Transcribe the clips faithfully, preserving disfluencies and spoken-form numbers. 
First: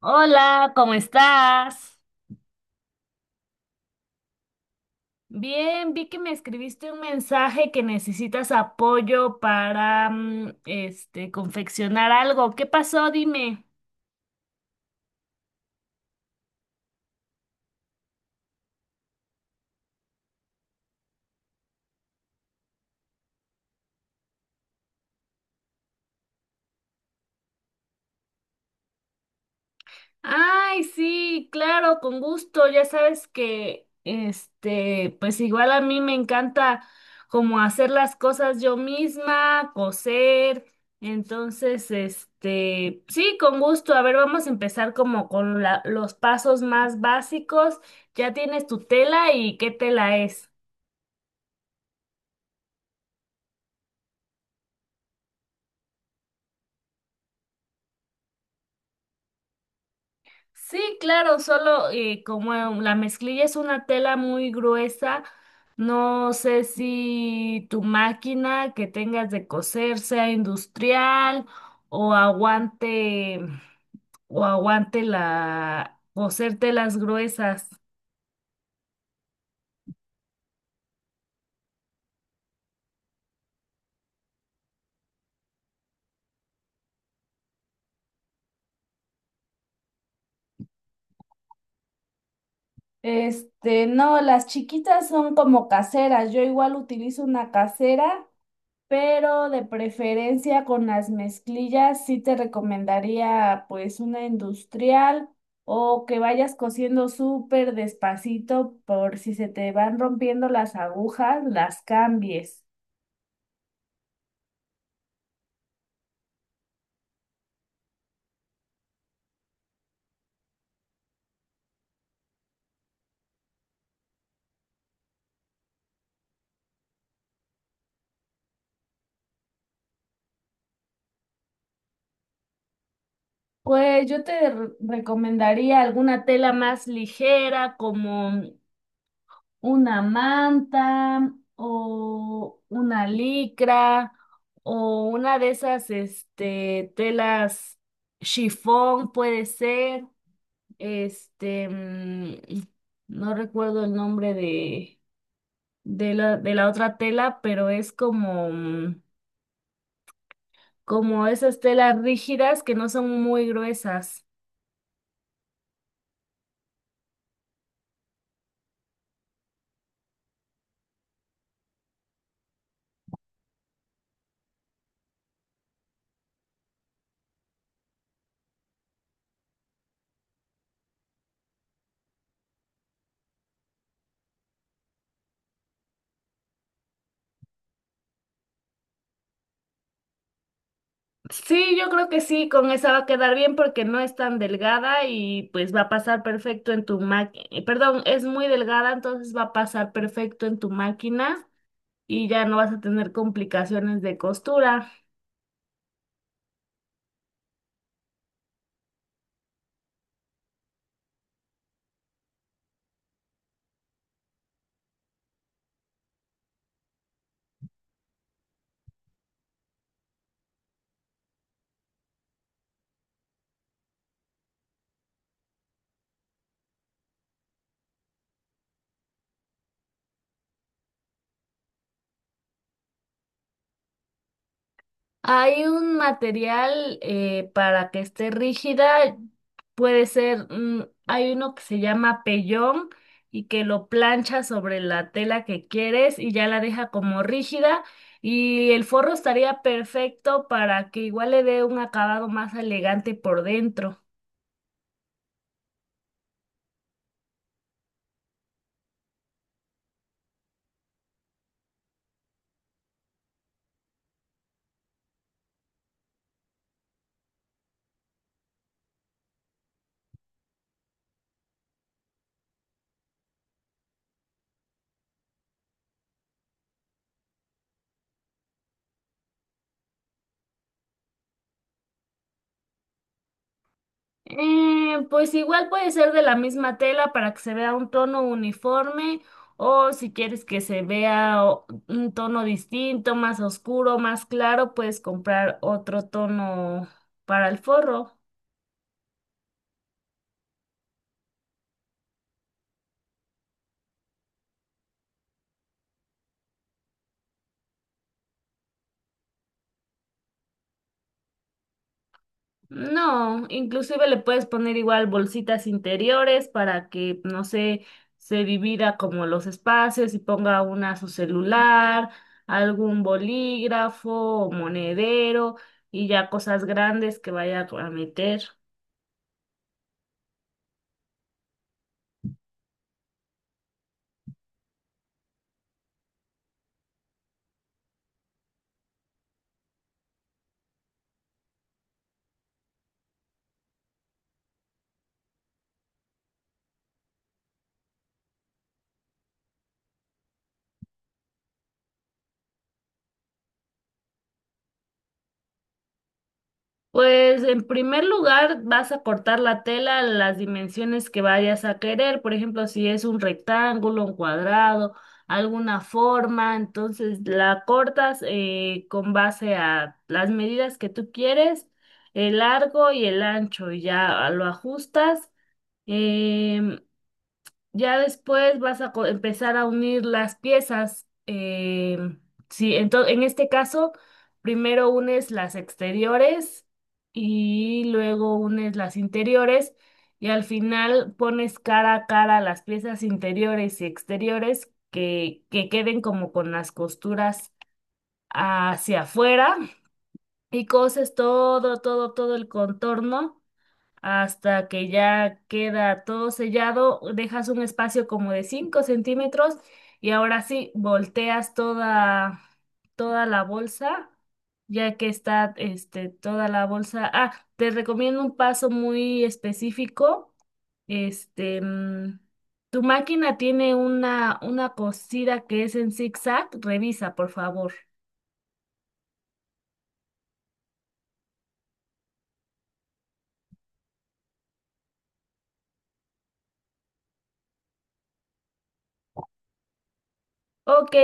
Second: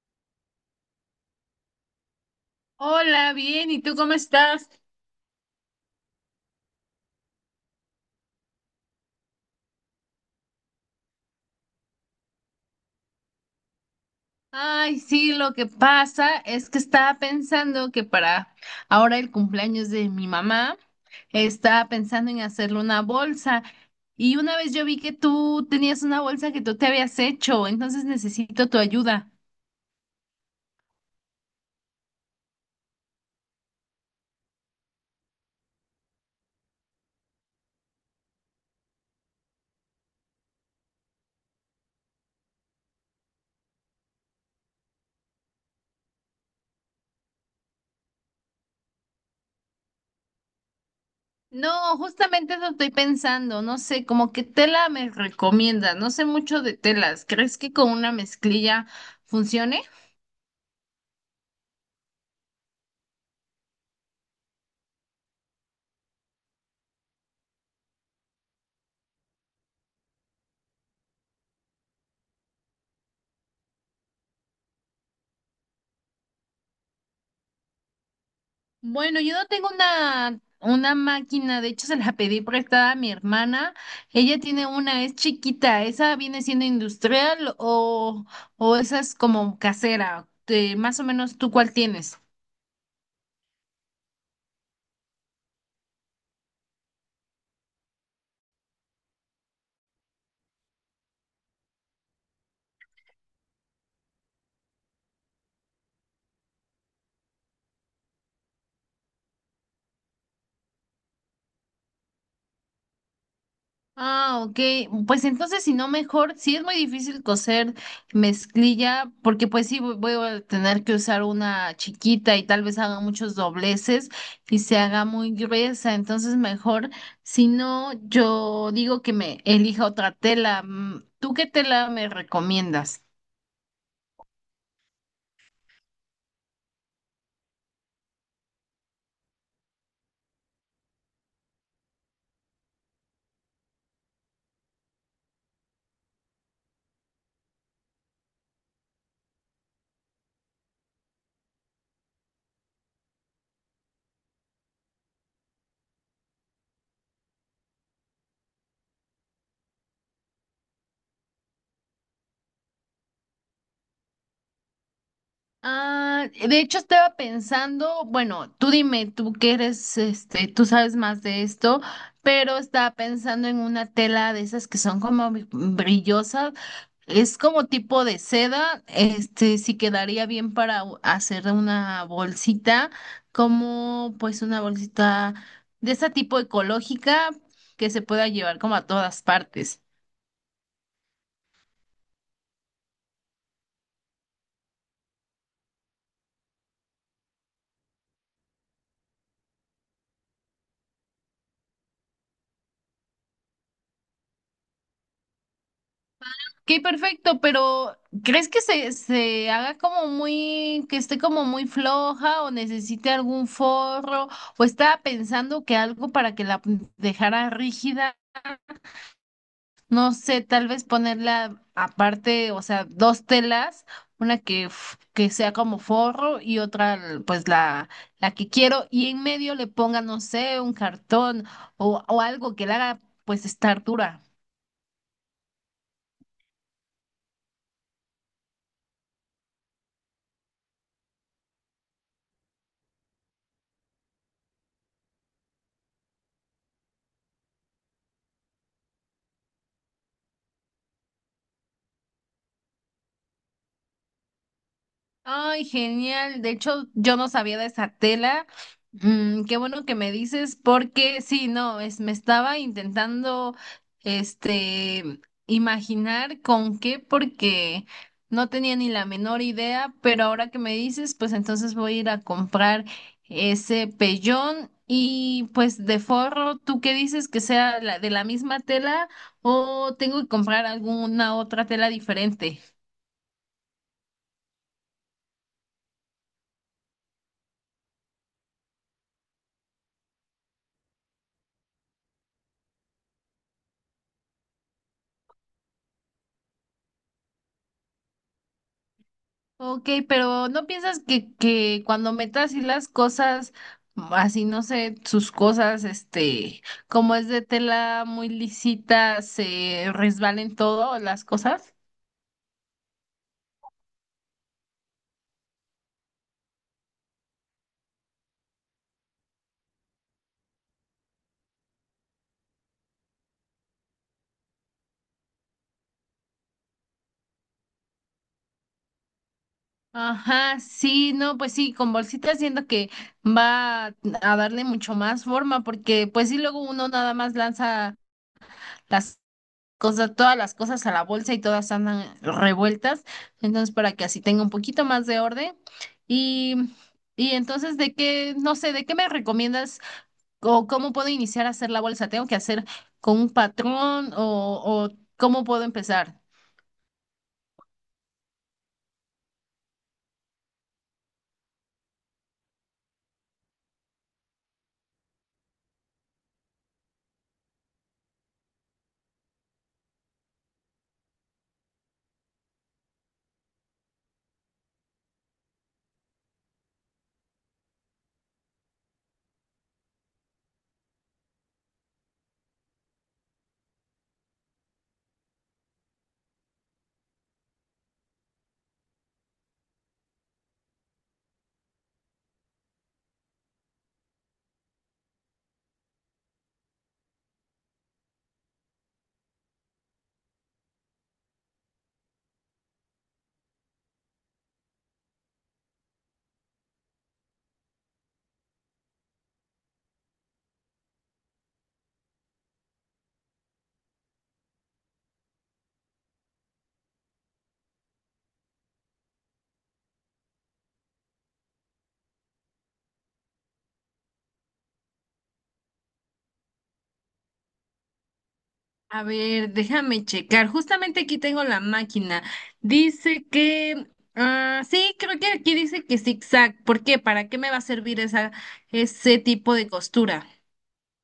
Hola, ¿cómo estás? Hola, bien, ¿y tú cómo estás? Bien, vi que me escribiste un mensaje que necesitas apoyo para, mm, este, confeccionar algo. ¿Qué pasó? Dime. Ay, sí, lo que pasa es que estaba pensando que para ahora el cumpleaños de mi mamá, estaba pensando en hacerle una bolsa. Y una vez yo vi que tú tenías una bolsa que tú te habías hecho, entonces necesito tu ayuda. Ay, sí, claro, con gusto. Ya sabes que, este, pues igual a mí me encanta como hacer las cosas yo misma, coser. Entonces, este, sí, con gusto. A ver, vamos a empezar como con la- los pasos más básicos. ¿Ya tienes tu tela y qué tela es? No, justamente eso estoy pensando, no sé, como que tela me recomienda, no sé mucho de telas, ¿crees que con una mezclilla funcione? Sí, claro, solo eh, como eh, la mezclilla es una tela muy gruesa, no sé si tu máquina que tengas de coser sea industrial o aguante o aguante la coser telas gruesas. Bueno, yo no tengo una, una máquina, de hecho se la pedí prestada a mi hermana. Ella tiene una, es chiquita, ¿esa viene siendo industrial o, o esa es como casera? Te- más o menos, ¿tú cuál tienes? Este, no, las chiquitas son como caseras. Yo igual utilizo una casera pero de preferencia con las mezclillas sí te recomendaría pues una industrial o que vayas cosiendo súper despacito por si se te van rompiendo las agujas, las cambies. Ah, ok. Pues entonces, si no, mejor, sí es muy difícil coser mezclilla, porque pues sí voy voy a tener que usar una chiquita y tal vez haga muchos dobleces y se haga muy gruesa. Entonces, mejor, si no, yo digo que me elija otra tela. Mm, ¿tú qué tela me recomiendas? Pues yo te re- recomendaría alguna tela más ligera como una manta o una licra o una de esas este telas chifón puede ser. Este, mm, no recuerdo el nombre de, de la, de la otra tela, pero es como, mm, como esas telas rígidas que no son muy gruesas. Ah, de hecho estaba pensando, bueno, tú dime, tú que eres, este, tú sabes más de esto, pero estaba pensando en una tela de esas que son como bri- brillosas, es como tipo de seda, este, sí quedaría bien para u- hacer una bolsita, como pues una bolsita de ese tipo ecológica que se pueda llevar como a todas partes. Sí, yo creo que sí, con esa va a quedar bien porque no es tan delgada y pues va a pasar perfecto en tu máquina. Perdón, es muy delgada, entonces va a pasar perfecto en tu máquina y ya no vas a tener complicaciones de costura. Qué perfecto, pero ¿crees que se, se haga como muy, que esté como muy floja o necesite algún forro o estaba pensando que algo para que la p- dejara rígida? No sé, tal vez ponerla aparte, o sea, dos telas, una que, f- que sea como forro y otra pues la, la que quiero y en medio le ponga, no sé, un cartón o, o algo que la haga pues estar dura. Hay un material eh, para que esté rígida, puede ser, mm, hay uno que se llama pellón y que lo plancha sobre la tela que quieres y ya la deja como rígida y el forro estaría perfecto para que igual le dé un acabado más elegante por dentro. Ay, genial. De hecho, yo no sabía de esa tela. Mm, qué bueno que me dices, porque sí, no, es, me estaba intentando, este, imaginar con qué, porque no tenía ni la menor idea, pero ahora que me dices, pues entonces voy a ir a comprar ese pellón y pues de forro, ¿tú qué dices que sea la, de la misma tela o tengo que comprar alguna otra tela diferente? Eh, pues igual puede ser de la misma tela para que se vea un tono uniforme o si quieres que se vea o- un tono distinto, más oscuro, más claro, puedes comprar otro tono para el forro. Ok, pero ¿no piensas que, que cuando metas así las cosas, así no sé, sus cosas, este, como es de tela muy lisita, se resbalen todo las cosas? No, inclusive le puedes poner igual bolsitas interiores para que, no sé, se divida como los espacios y ponga una su celular, algún bolígrafo o monedero y ya cosas grandes que vaya a meter. Ajá, sí, no, pues sí, con bolsitas siento que va a darle mucho más forma, porque pues sí, luego uno nada más lanza las cosas, todas las cosas a la bolsa y todas andan revueltas. Entonces, para que así tenga un poquito más de orden. Y, y entonces, ¿de qué, no sé, de qué me recomiendas o cómo puedo iniciar a hacer la bolsa? ¿Tengo que hacer con un patrón o, o cómo puedo empezar? Pues en primer lugar vas a cortar la tela a las dimensiones que vayas a querer, por ejemplo, si es un rectángulo, un cuadrado, alguna forma, entonces la cortas eh, con base a las medidas que tú quieres, el largo y el ancho, y ya lo ajustas. em, ya después vas a co- empezar a unir las piezas. Eh, sí, entonces, en este caso, primero unes las exteriores y luego unes las interiores y al final pones cara a cara las piezas interiores y exteriores que, que queden como con las costuras hacia afuera y coses todo, todo, todo el contorno hasta que ya queda todo sellado, dejas un espacio como de cinco centímetros y ahora sí volteas toda, toda la bolsa, ya que está este, toda la bolsa. Ah, te recomiendo un paso muy específico. Este, mm, tu máquina tiene una, una cosida que es en zigzag, revisa, por favor. A ver, déjame checar. Justamente aquí tengo la máquina. Dice que, ah, sí, creo que aquí dice que zigzag. ¿Por qué? ¿Para qué me va a servir esa, ese tipo de costura? Ok,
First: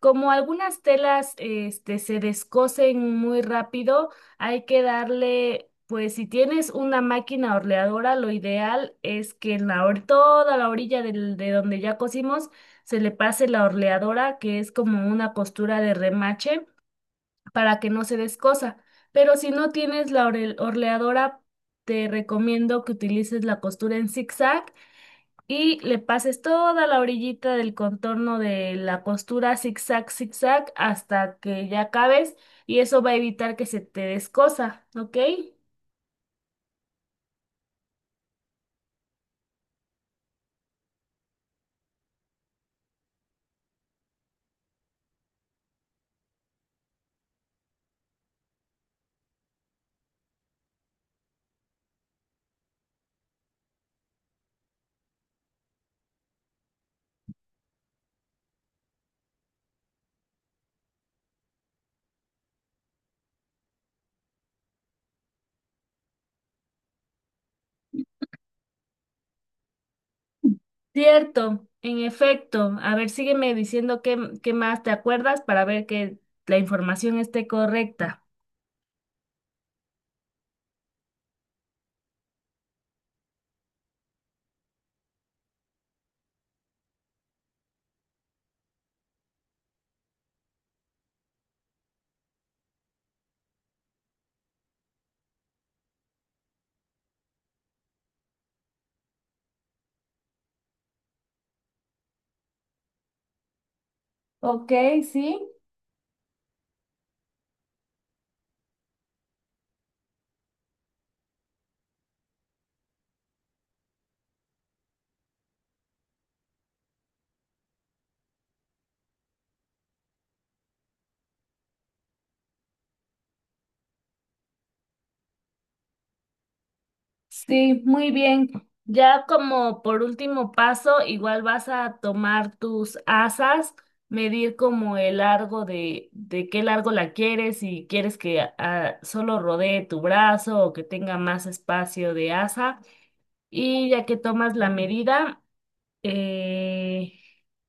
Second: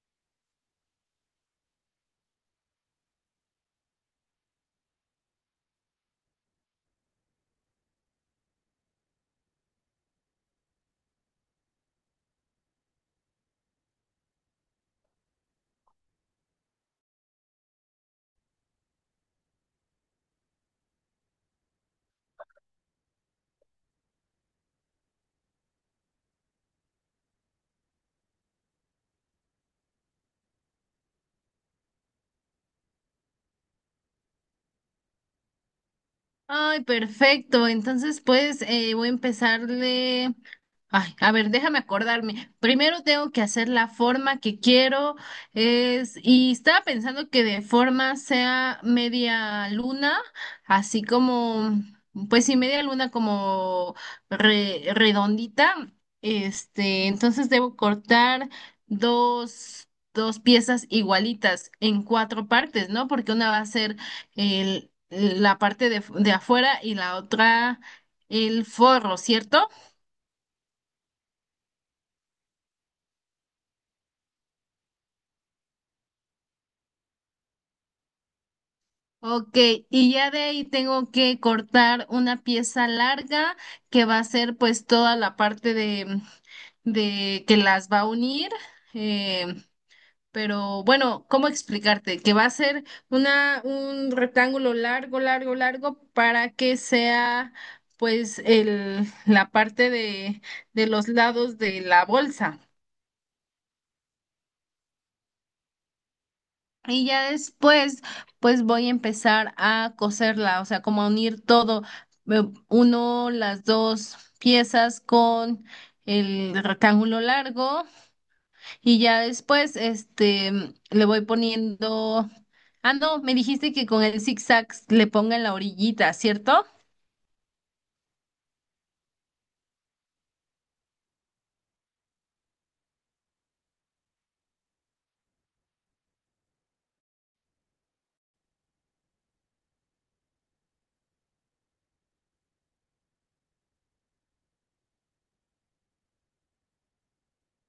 como algunas telas este, se descosen muy rápido, hay que darle, pues si tienes una máquina orleadora, lo ideal es que en la or- toda la orilla del- de donde ya cosimos se le pase la orleadora, que es como una costura de remache, para que no se descosa. Pero si no tienes la orel- orleadora, te recomiendo que utilices la costura en zigzag y le pases toda la orillita del contorno de la costura zigzag, zigzag hasta que ya acabes y eso va a evitar que se te descosa, ¿ok? Ay, perfecto. Entonces, pues eh, voy a empezarle. Ay, a ver, déjame acordarme. Primero tengo que hacer la forma que quiero. Es, y estaba pensando que de forma sea media luna, así como, pues sí, media luna como re- redondita. Este, entonces debo cortar dos, dos piezas igualitas en cuatro partes, ¿no? Porque una va a ser el, la parte de, de afuera y la otra el forro, ¿cierto? Cierto, en efecto. A ver, sígueme diciendo qué, qué más te acuerdas para ver que la información esté correcta. Ok, y ya de ahí tengo que cortar una pieza larga que va a ser pues toda la parte de, de que las va a unir. eh, pero bueno, ¿cómo explicarte? Que va a ser una, un rectángulo largo, largo, largo para que sea pues el, la parte de, de los lados de la bolsa. Ok, sí. Y ya después, pues voy a empezar a coserla, o sea, como a unir todo, eh, uno, las dos piezas con el rectángulo largo y ya después, este, le voy poniendo, ah, no, me dijiste que con el zigzag le ponga en la orillita, ¿cierto? Sí, muy bien. Ya como por último paso, igual vas a tomar tus asas, medir como el largo de, de qué largo la quieres, si quieres que ah, solo rodee tu brazo o que tenga más espacio de asa. Y ya que tomas la medida, eh,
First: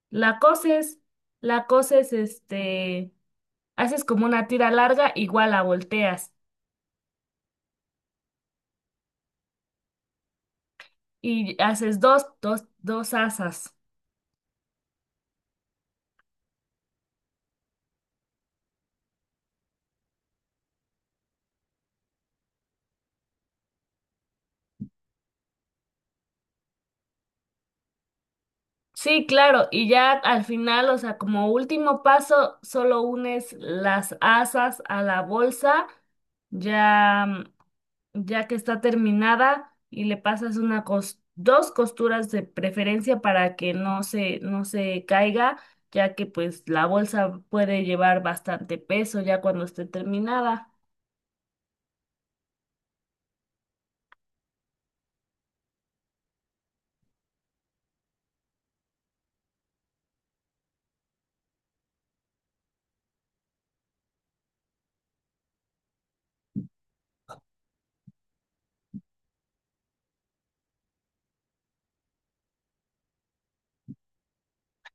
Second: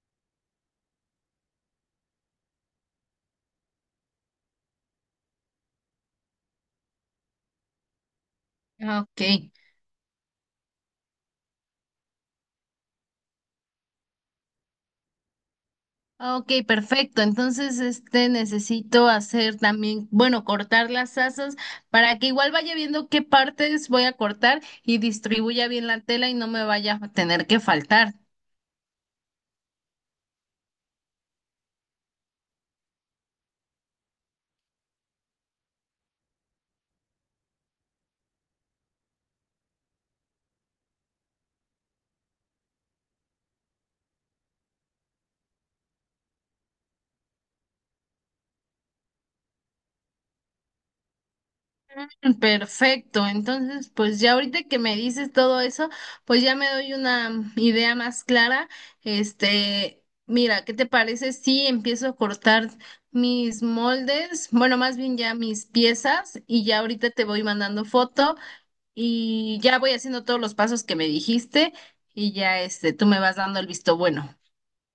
la coses, la coses, este, haces como una tira larga, igual la volteas Ah, ok. y haces dos, dos, dos asas. Ah, ok, perfecto. Entonces, este necesito hacer también, bueno, cortar las asas para que igual vaya viendo qué partes voy a cortar y distribuya bien la tela y no me vaya a tener que faltar. Sí, claro, y ya al final, o sea, como último paso, solo unes las asas a la bolsa, ya, mm, ya que está terminada, y le pasas una cos- dos costuras de preferencia para que no se, no se caiga, ya que pues la bolsa puede llevar bastante peso ya cuando esté terminada. Perfecto. Entonces, pues ya ahorita que me dices todo eso, pues ya me doy una idea más clara. Este, mira, ¿qué te parece si empiezo a cortar mis moldes? Bueno, más bien ya mis piezas y ya ahorita te voy mandando foto. Y ya voy haciendo todos los pasos que me dijiste y ya este, tú me vas dando el visto bueno.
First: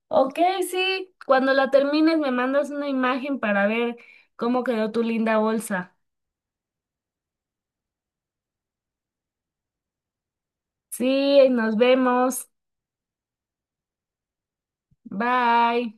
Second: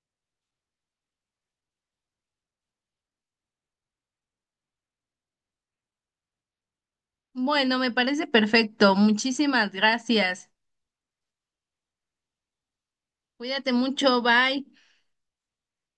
Ok, sí, cuando la termines me mandas una imagen para ver cómo quedó tu linda bolsa. Bueno, me parece perfecto. Muchísimas gracias. Sí, nos vemos. Cuídate mucho, bye. Bye.